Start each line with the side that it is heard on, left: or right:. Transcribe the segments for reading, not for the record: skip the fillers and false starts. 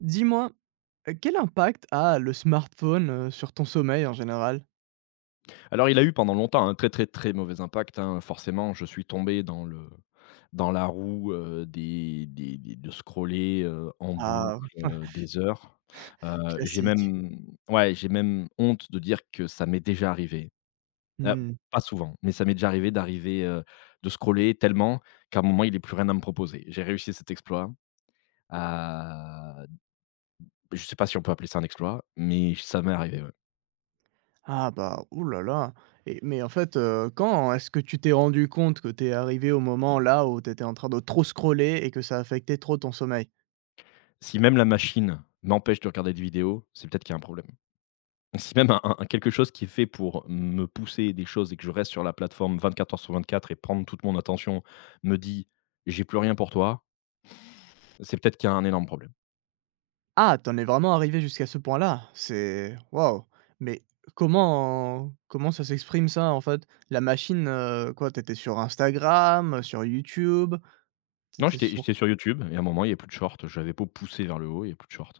right: Dis-moi, quel impact a le smartphone, sur ton sommeil en général?
left: Alors, il a eu pendant longtemps un très, très, très mauvais impact, hein. Forcément, je suis tombé dans la roue, des de scroller, en
right: Ah,
left: boucle, des heures. J'ai
right: classique.
left: même ouais, j'ai même honte de dire que ça m'est déjà arrivé. Heu,
right: Mmh.
left: Pas souvent, mais ça m'est déjà arrivé d'arriver, de scroller tellement qu'à un moment, il n'est plus rien à me proposer. J'ai réussi cet exploit, heu, je sais pas si on peut appeler ça un exploit, mais ça m'est arrivé, ouais.
right: Ah bah, oulala. Mais en fait, quand est-ce que tu t'es rendu compte que t'es arrivé au moment là où t'étais en train de trop scroller et que ça affectait trop ton sommeil?
left: Si même la machine m'empêche de regarder des vidéos, c'est peut-être qu'il y a un problème. Si même un quelque chose qui est fait pour me pousser des choses et que je reste sur la plateforme 24 heures sur 24 et prendre toute mon attention, me dit: «J'ai plus rien pour toi», c'est peut-être qu'il y a un énorme problème.
right: Ah, t'en es vraiment arrivé jusqu'à ce point-là? C'est waouh! Mais comment ça s'exprime ça en fait? La machine, quoi, t'étais sur Instagram, sur YouTube? Tu
left: Non, j'étais
right: sur
left: j'étais sur YouTube et à un moment, il y a plus de shorts, j'avais beau pousser vers le haut, il y a plus de shorts.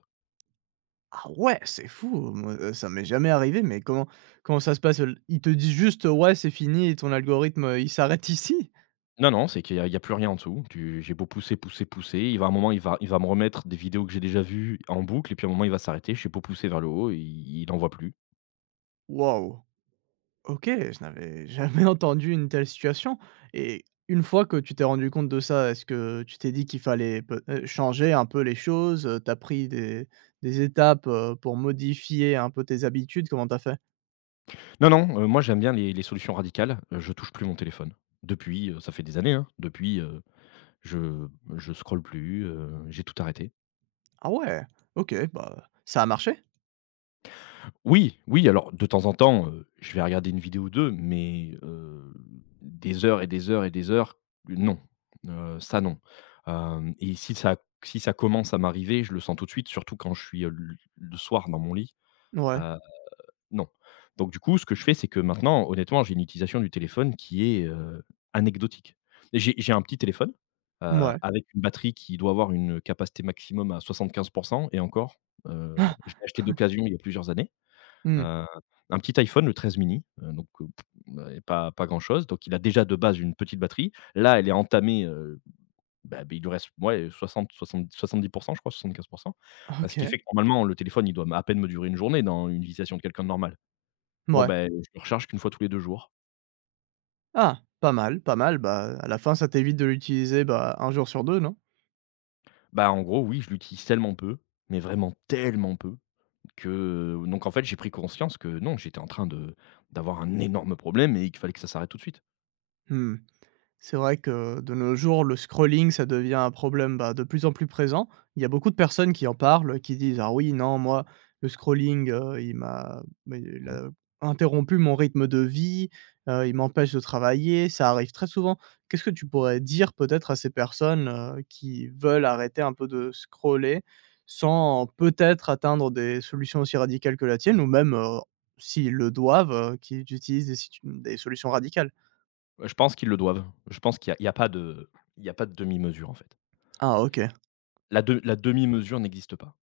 right: Ah ouais, c'est fou, hein, moi, ça m'est jamais arrivé, mais comment ça se passe? L ils te dit juste: «Ouais, c'est fini, ton algorithme, il s'arrête ici»?
left: Non, non, c'est qu'il y a plus rien en dessous. Tu J'ai beau pousser, pousser, pousser, il va à un moment, il va me remettre des vidéos que j'ai déjà vues en boucle et puis à un moment, il va s'arrêter. J'ai beau pousser vers le haut, il en voit plus.
right: Waouh! OK, je n'avais jamais entendu une telle situation et une fois que tu t'es rendu compte de ça, est-ce que tu t'es dit qu'il fallait peut changer un peu les choses, tu pris des étapes, pour modifier un peu tes habitudes? Comment t'as fait?
left: Non, non, moi, j'aime bien les solutions radicales, je touche plus mon téléphone. Depuis, ça fait des années, hein, depuis, Je je scrolle plus, j'ai tout arrêté.
right: Ah ouais, OK, bah, ça a marché?
left: Oui, oui, alors de temps en temps, je vais regarder une vidéo ou 2 mais des heures et des heures et des heures, non, ça non. Hem et si ça si ça commence à m'arriver, je le sens tout de suite, surtout quand je suis, le soir dans mon lit.
right: Ouais.
left: heu Non. Donc du coup, ce que je fais, c'est que maintenant, honnêtement, j'ai une utilisation du téléphone qui est, anecdotique. Et j'ai un petit téléphone,
right: Ouais.
left: avec une batterie qui doit avoir une capacité maximum à 75% et encore, je l'ai acheté d'occasion il y a plusieurs années.
right: Mmh.
left: Heu, un petit iPhone, le 13 mini, donc ouais, pas grand-chose. Donc il a déjà de base une petite batterie. Là, elle est entamée, il lui reste, ouais, soixante, soixante, 70%, je crois, 75. Ce qui
right: OK.
left: fait que normalement, le téléphone, il doit à peine me durer une journée dans une utilisation de quelqu'un de normal. Bon,
right: Ouais.
left: ben, je le recharge qu'une fois tous les deux jours.
right: Ah! Pas mal, pas mal, bah, à la fin, ça t'évite de l'utiliser, bah, un jour sur 2, non?
left: Bah, en gros, oui, je l'utilise tellement peu, mais vraiment tellement peu que, donc en fait, j'ai pris conscience que non, j'étais en train de d'avoir un énorme problème et qu'il fallait que ça s'arrête tout de suite.
right: Mmh. C'est vrai que de nos jours, le scrolling, ça devient un problème, bah, de plus en plus présent. Il y a beaucoup de personnes qui en parlent, qui disent: «Ah oui, non, moi, le scrolling, il m'a mais il
left: Mmh.
right: a interrompu mon rythme de vie, il m'empêche de travailler», ça arrive très souvent. Qu'est-ce que tu pourrais dire peut-être à ces personnes, qui veulent arrêter un peu de scroller sans peut-être atteindre des solutions aussi radicales que la tienne ou même, s'ils le doivent, qu'ils utilisent des situ des solutions radicales?
left: Bah, je pense qu'ils le doivent. Je pense qu'il y a il y a pas de il y a pas de demi-mesure, en fait.
right: Ah OK.
left: La demi-mesure n'existe pas,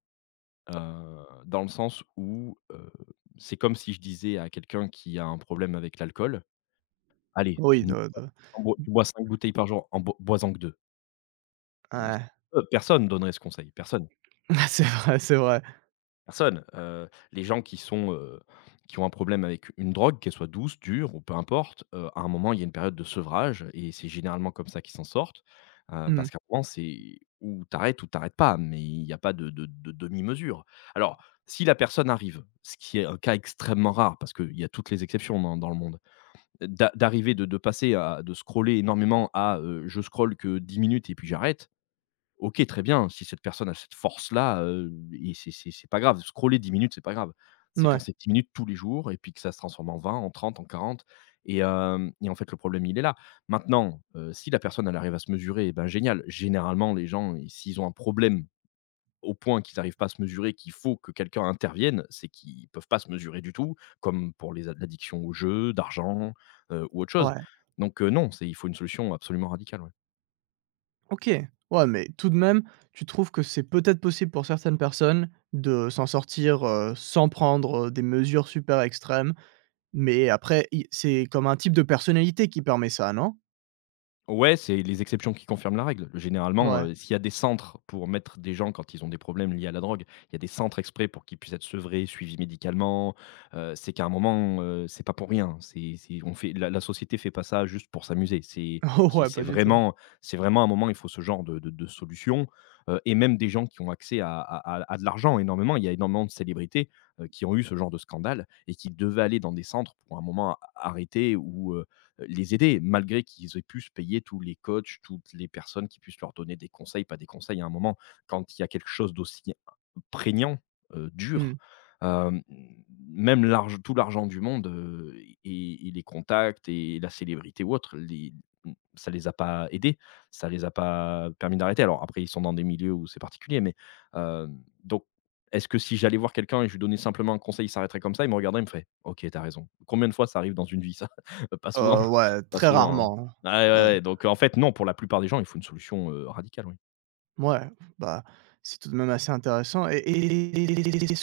left: dans le sens où, c'est comme si je disais à quelqu'un qui a un problème avec l'alcool: «Allez,
right: Oui,
left: n
right: de
left: en bois tu bois 5 bouteilles par jour, en bo bois-en que 2.
right: Ouais.
left: Personne donnerait ce conseil, personne.
right: C'est vrai, c'est vrai.
left: Personne, les gens qui sont, qui ont un problème avec une drogue, qu'elle soit douce, dure ou peu importe, à un moment, il y a une période de sevrage et c'est généralement comme ça qu'ils s'en sortent,
right: Mmh.
left: parce qu'à un moment, c'est ou t'arrêtes pas, mais il n'y a pas de demi-mesure. Alors, si la personne arrive, ce qui est un cas extrêmement rare parce qu'il y a toutes les exceptions dans le monde, d'arriver de passer à de scroller énormément à, je scrolle que 10 minutes et puis j'arrête, OK, très bien, si cette personne a cette force-là, et c'est pas grave. Scroller 10 minutes, c'est pas grave. C'est quand
right: Mouais.
left: c'est 10 minutes tous les jours et puis que ça se transforme en 20, en 30, en 40 et hem et en fait, le problème, il est là. Maintenant, si la personne, elle arrive à se mesurer, eh ben, génial. Généralement, les gens, ils s'ils ont un problème au point qu'ils n'arrivent pas à se mesurer, qu'il faut que quelqu'un intervienne, c'est qu'ils peuvent pas se mesurer du tout, comme pour les a l'addiction aux jeux, d'argent, ou autre chose.
right: Ouais.
left: Donc non, c'est il faut une solution absolument radicale, ouais.
right: OK. Ouais, mais tout de même, tu trouves que c'est peut-être possible pour certaines personnes de s'en sortir, sans prendre, des mesures super extrêmes, mais après i c'est comme un type de personnalité qui permet ça, non?
left: Ouais, c'est les exceptions qui confirment la règle. Généralement,
right: Ouais.
left: s'il y a des centres pour mettre des gens quand ils ont des problèmes liés à la drogue, il y a des centres exprès pour qu'ils puissent être sevrés, suivis médicalement, c'est qu'à un moment, c'est pas pour rien. C'est on fait la la société fait pas ça juste pour s'amuser.
right: Oh ouais, pas du tout.
left: C'est vraiment à un moment, il faut ce genre de solution, et même des gens qui ont accès à de l'argent énormément. Il y a énormément de célébrités, qui ont eu ce genre de scandale et qui devaient aller dans des centres pour un moment arrêter ou, les aider, malgré qu'ils aient pu se payer tous les coachs, toutes les personnes qui puissent leur donner des conseils, pas des conseils à un moment, quand il y a quelque chose d'aussi prégnant, dur.
right: Mmh.
left: Hem, Même l'arge tout l'argent du monde, et les contacts et la célébrité ou autre, ça les a pas aidés, ça les a pas permis d'arrêter. Alors après, ils sont dans des milieux où c'est particulier, mais hem, donc est-ce que si j'allais voir quelqu'un et je lui donnais simplement un conseil, il s'arrêterait comme ça? Il me regarderait, il me ferait: «OK, t'as raison». Combien de fois ça arrive dans une vie ça? Pas souvent,
right: Ouais,
left: pas
right: très
left: souvent, hein.
right: rarement,
left: Ouais, ouais,
right: hein. Ouais.
left: ouais, donc en fait, non, pour la plupart des gens, il faut une solution, radicale, oui.
right: Bah, c'est tout de même assez intéressant et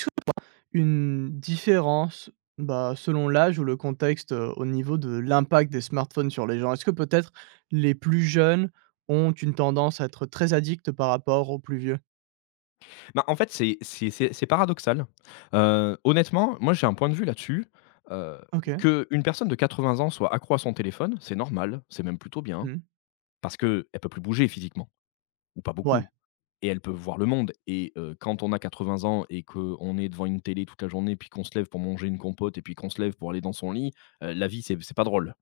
right: une différence, bah, selon l'âge ou le contexte, au niveau de l'impact des smartphones sur les gens. Est-ce que peut-être les plus jeunes ont une tendance à être très addicts par rapport aux plus vieux?
left: Bah, en fait, c'est paradoxal. Honnêtement, moi, j'ai un point de vue là-dessus. Euh,
right: OK.
left: que une personne de 80 ans soit accro à son téléphone, c'est normal, c'est même plutôt bien,
right: Mmh.
left: parce qu'elle peut plus bouger physiquement ou pas
right: Ouais.
left: beaucoup et elle peut voir le monde et quand on a 80 ans et qu'on est devant une télé toute la journée, puis qu'on se lève pour manger une compote et puis qu'on se lève pour aller dans son lit, la vie, c'est pas drôle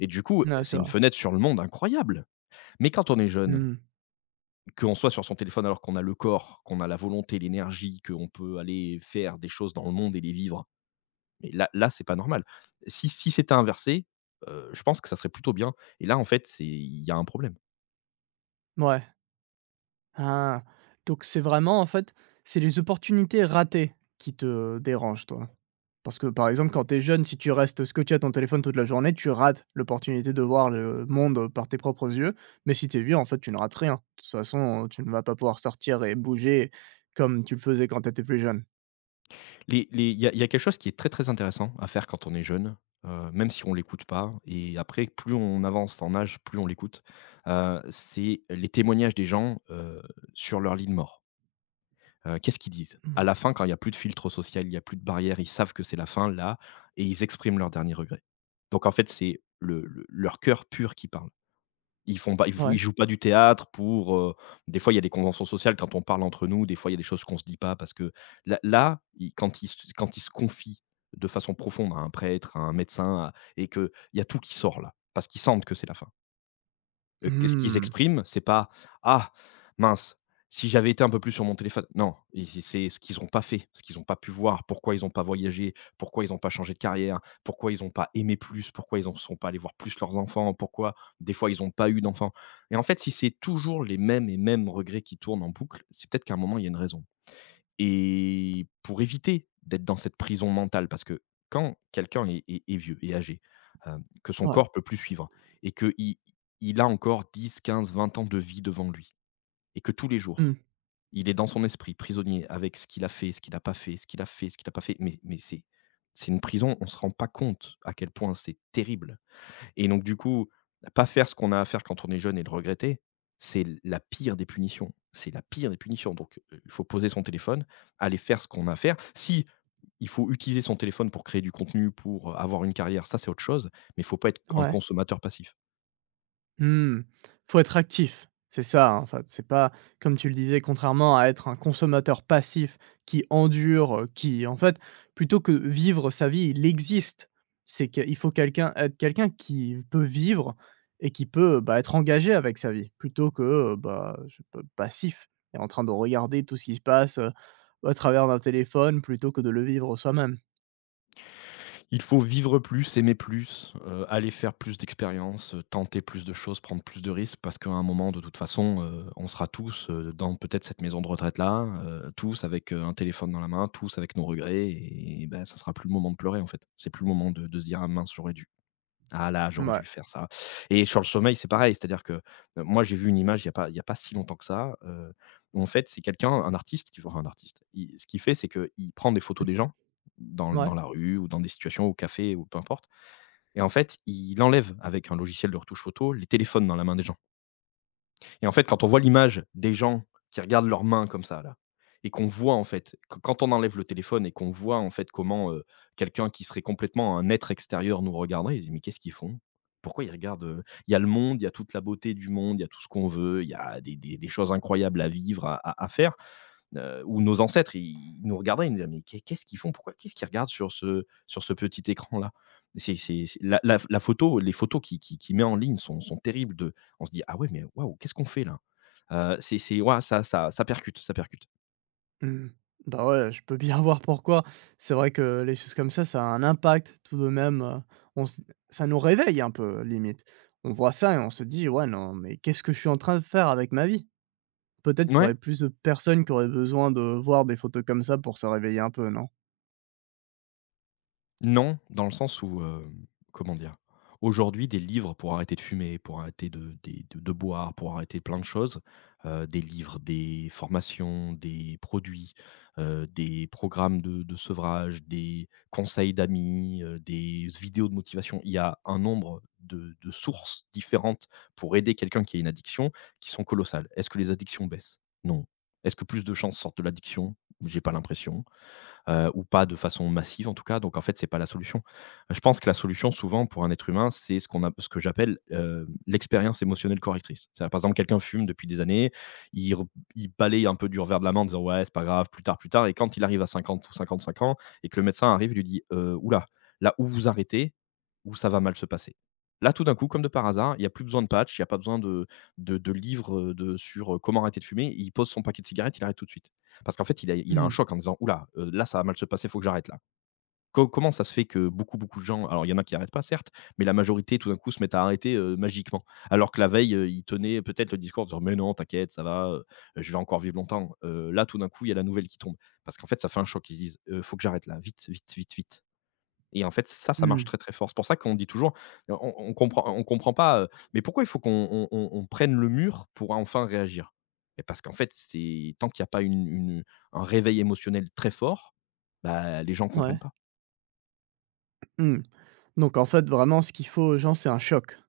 left: et du coup,
right: Ouais, c'est
left: c'est une
right: vrai.
left: fenêtre sur le monde incroyable, mais quand on est jeune,
right: Mmh.
left: qu'on soit sur son téléphone alors qu'on a le corps, qu'on a la volonté, l'énergie, qu'on peut aller faire des choses dans le monde et les vivre. Mais là, c'est pas normal. Si c'était inversé, je pense que ça serait plutôt bien et là, en fait, c'est il y a un problème.
right: Ouais. Ah, donc c'est vraiment en fait, c'est les opportunités ratées qui te dérangent toi? Parce que par exemple quand t'es jeune, si tu restes scotché à ton téléphone toute la journée, tu rates l'opportunité de voir le monde par tes propres yeux, mais si t'es vieux, en fait, tu ne rates rien. De toute façon, tu ne vas pas pouvoir sortir et bouger comme tu le faisais quand t'étais plus jeune.
left: Les il y a quelque chose qui est très, très intéressant à faire quand on est jeune, même si on l'écoute pas et après plus on avance en âge, plus on l'écoute, c'est les témoignages des gens, sur leur lit de mort. Qu'est-ce qu'ils disent?
right: Mmh.
left: À la fin, quand il y a plus de filtre social, il y a plus de barrière, ils savent que c'est la fin, là, et ils expriment leur dernier regret. Donc en fait, c'est le leur cœur pur qui parle. Ils font pas ils fou
right: Ouais.
left: Ils jouent pas du théâtre pour, des fois, il y a des conventions sociales quand on parle entre nous, des fois, il y a des choses qu'on se dit pas parce que là, ils quand ils se confient de façon profonde à un prêtre, à un médecin, à et que il y a tout qui sort là, parce qu'ils sentent que c'est la fin. Qu'est-ce qu'ils
right: Mmh.
left: expriment? C'est pas: «Ah mince, si j'avais été un peu plus sur mon téléphone». Non, i c'est ce qu'ils n'ont pas fait, ce qu'ils n'ont pas pu voir, pourquoi ils n'ont pas voyagé, pourquoi ils n'ont pas changé de carrière, pourquoi ils n'ont pas aimé plus, pourquoi ils en sont pas allés voir plus leurs enfants, pourquoi des fois ils n'ont pas eu d'enfants et en fait, si c'est toujours les mêmes et mêmes regrets qui tournent en boucle, c'est peut-être qu'à un moment, il y a une raison. Et pour éviter d'être dans cette prison mentale, parce que quand quelqu'un est vieux, est âgé, heu, que son
right: Ouais.
left: corps peut plus suivre et qu'il il a encore 10, 15, 20 ans de vie devant lui et que tous les
right: Mmh.
left: jours, il est dans son esprit prisonnier avec ce qu'il a fait, ce qu'il n'a pas fait, ce qu'il a fait, ce qu'il n'a pas fait, mais c'est une prison, on ne se rend pas compte à quel point c'est terrible. Et donc du coup, pas faire ce qu'on a à faire quand on est jeune et le regretter, c'est l la pire des punitions. C'est la pire des punitions. Donc, il faut poser son téléphone, aller faire ce qu'on a à faire. Si il faut utiliser son téléphone pour créer du contenu, pour, avoir une carrière, ça c'est autre chose, mais il faut pas être un
right: Ouais.
left: consommateur passif.
right: Mmh. Faut être actif, c'est ça, hein, en fait. C'est pas, comme tu le disais, contrairement à être un consommateur passif qui endure, qui en fait, plutôt que vivre sa vie, il existe. C'est qu'il faut quelqu'un être quelqu'un qui peut vivre et qui peut, bah, être engagé avec sa vie plutôt que, bah, je sais pas, passif et en train de regarder tout ce qui se passe, au travers d'un téléphone plutôt que de le vivre soi-même.
left: Il faut vivre plus, aimer plus, aller faire plus d'expériences, tenter plus de choses, prendre plus de risques parce qu'à un moment, de toute façon, on sera tous, dans peut-être cette maison de retraite-là, tous avec, un téléphone dans la main, tous avec nos regrets et ben ça sera plus le moment de pleurer, en fait. C'est plus le moment de se dire: «Ah mince, j'aurais dû». Ah là, j'aurais
right: Ouais.
left: dû faire ça et sur le sommeil, c'est pareil. C'est-à-dire que, moi, j'ai vu une image il y a pas si longtemps que ça, où en fait, c'est quelqu'un, un artiste qui enfin un artiste, il ce qu'il fait, c'est qu'il prend des photos des gens dans
right: Mouais.
left: dans la rue ou dans des situations au café ou peu importe et en fait, il enlève avec un logiciel de retouche photo les téléphones dans la main des gens. Et en fait, quand on voit l'image des gens qui regardent leurs mains comme ça là et qu'on voit en fait, q quand on enlève le téléphone et qu'on voit en fait comment, quelqu'un qui serait complètement un être extérieur nous regarderait, ils se disent: «Mais qu'est-ce qu'ils font? Pourquoi ils regardent?» Il y a le monde, il y a toute la beauté du monde, il y a tout ce qu'on veut, il y a des choses incroyables à vivre, à faire, où nos ancêtres, ils nous regardaient, ils nous disaient: «Mais qu'est-ce qu'ils font? Pourquoi qu'est-ce qu'ils regardent sur ce petit écran-là ?» C'est la la la photo les photos qu'il met en ligne sont terribles de On se dit: «Ah ouais, mais waouh, qu'est-ce qu'on fait là ?» C'est ouah, ça percute, ça percute.
right: Mmh. Bah, ouais, je peux bien voir pourquoi. C'est vrai que les choses comme ça a un impact tout de même, on s ça nous réveille un peu limite. On voit ça et on se dit: «Ouais, non, mais qu'est-ce que je suis en train de faire avec ma vie?» Peut-être qu'il y
left: Ouais.
right: aurait plus de personnes qui auraient besoin de voir des photos comme ça pour se réveiller un peu, non?
left: Non, dans le sens où, comment dire? Aujourd'hui, des livres pour arrêter de fumer, pour arrêter de des de boire, pour arrêter plein de choses, des livres, des formations, des produits, des programmes de sevrage, des conseils d'amis, des vidéos de motivation. Il y a un nombre de sources différentes pour aider quelqu'un qui a une addiction, qui sont colossales. Est-ce que les addictions baissent? Non. Est-ce que plus de gens sortent de l'addiction? J'ai pas l'impression, ou pas de façon massive en tout cas, donc en fait, c'est pas la solution. Je pense que la solution souvent pour un être humain, c'est ce qu'on a ce que j'appelle, l'expérience émotionnelle correctrice. C'est-à-dire par exemple, quelqu'un fume depuis des années, il re il balaye un peu du revers de la main en disant: «Ouais, c'est pas grave, plus tard» et quand il arrive à 50 ou 55 ans et que le médecin arrive, il lui dit: «Ouh là, où vous arrêtez où ça va mal se passer». Là, tout d'un coup, comme de par hasard, il y a plus besoin de patch, il y a pas besoin de livres, de sur, comment arrêter de fumer, il pose son paquet de cigarettes, il arrête tout de suite. Parce qu'en fait, il a un
right: Mmh.
left: choc en disant: «Oula, là, là, ça va mal se passer, faut que j'arrête là». Co comment ça se fait que beaucoup, beaucoup de gens alors il y en a qui n'arrêtent pas certes, mais la majorité tout d'un coup se mettent à arrêter, magiquement? Alors que la veille, ils tenaient peut-être le discours en disant: «Mais non, t'inquiète, ça va, je vais encore vivre longtemps». Là, tout d'un coup, il y a la nouvelle qui tombe. Parce qu'en fait, ça fait un choc. Ils se disent: «Faut que j'arrête là, vite, vite, vite, vite». Et en fait, ça marche
right: Mmh.
left: très, très fort. C'est pour ça qu'on dit toujours, on comprend pas, mais pourquoi il faut qu'on on prenne le mur pour enfin réagir? Et parce qu'en fait, c'est tant qu'il n'y a pas un réveil émotionnel très fort, bah les gens comprennent
right: Ouais.
left: pas.
right: Mmh. Donc en fait, vraiment, ce qu'il faut aux gens, c'est un choc.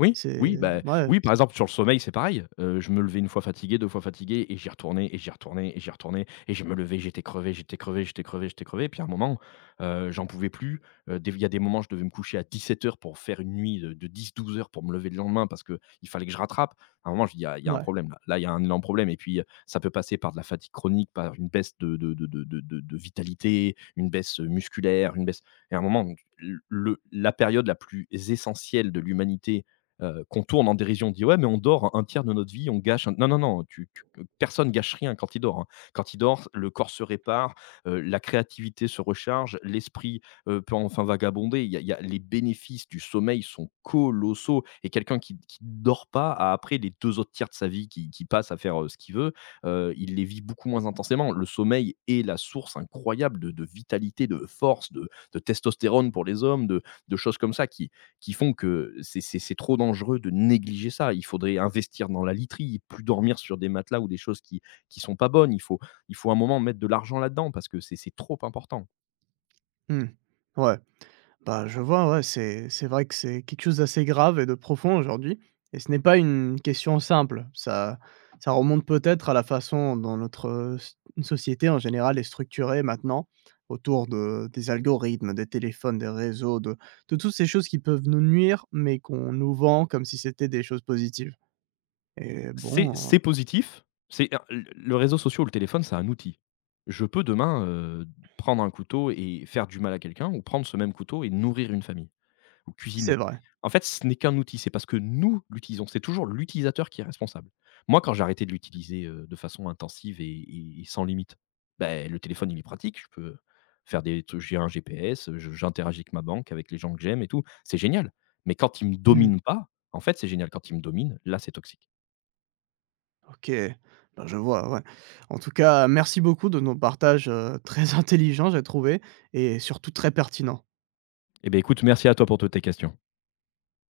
left: Oui,
right: C'est
left: oui, bah,
right: ouais,
left: oui,
right: c
left: par exemple, sur le sommeil, c'est pareil. Je me levais une fois fatigué, 2 fois fatigué et j'y retournais et j'y retournais et j'y retournais et je me levais, j'étais crevé, j'étais crevé, j'étais crevé, j'étais crevé et puis à un moment, j'en pouvais plus. Des il y a des moments, je devais me coucher à 17 heures pour faire une nuit de 10-12 heures pour me lever le lendemain parce que il fallait que je rattrape. À un moment, je dis: «Il y a un
right: Ouais.
left: problème là. Là, il y a un énorme problème» et puis, ça peut passer par de la fatigue chronique, par une baisse de vitalité, une baisse, musculaire, une baisse et à un moment, le la période la plus essentielle de l'humanité, qu'on tourne en dérision, on dit: «Ouais, mais on dort un tiers de notre vie, on gâche un» non, non, non, tu tu personne gâche rien quand il dort, hein. Quand il dort, le corps se répare, la créativité se recharge, l'esprit, peut enfin vagabonder. Il y a les bénéfices du sommeil sont colossaux et quelqu'un qui dort pas a après les 2 autres tiers de sa vie qui passe à faire, ce qu'il veut, il les vit beaucoup moins intensément. Le sommeil est la source incroyable de vitalité, de force, de testostérone pour les hommes, de choses comme ça qui font que c'est trop dangereux de négliger ça. Il faudrait investir dans la literie, plus dormir sur des matelas ou des choses qui sont pas bonnes. Il faut un moment mettre de l'argent là-dedans parce que c'est trop important.
right: Mmh. Ouais. Bah, je vois, ouais, c'est vrai que c'est quelque chose d'assez grave et de profond aujourd'hui et ce n'est pas une question simple. Ça remonte peut-être à la façon dont notre, s société en général est structurée maintenant autour de des algorithmes, des téléphones, des réseaux, de toutes ces choses qui peuvent nous nuire, mais qu'on nous vend comme si c'était des choses positives et
left: C'est
right: bon,
left: c'est positif, c'est le réseau social ou le téléphone, c'est un outil. Je peux demain, prendre un couteau et faire du mal à quelqu'un ou prendre ce même couteau et nourrir une famille. Ou
right: c'est
left: cuisiner.
right: vrai.
left: En fait, ce n'est qu'un outil, c'est parce que nous l'utilisons, c'est toujours l'utilisateur qui est responsable. Moi, quand j'ai arrêté de l'utiliser, de façon intensive et et sans limite, ben le téléphone, il est pratique, je peux faire des trucs j'ai un GPS, je j'interagis avec ma banque, avec les gens que j'aime et tout, c'est génial. Mais quand il me
right: Mmh.
left: domine pas, en fait, c'est génial. Quand il me domine, là, c'est toxique.
right: OK, bah, je vois, ouais. En tout cas, merci beaucoup de nos partages, très intelligents, j'ai trouvé et surtout très pertinents.
left: Eh bien, écoute, merci à toi pour toutes tes questions.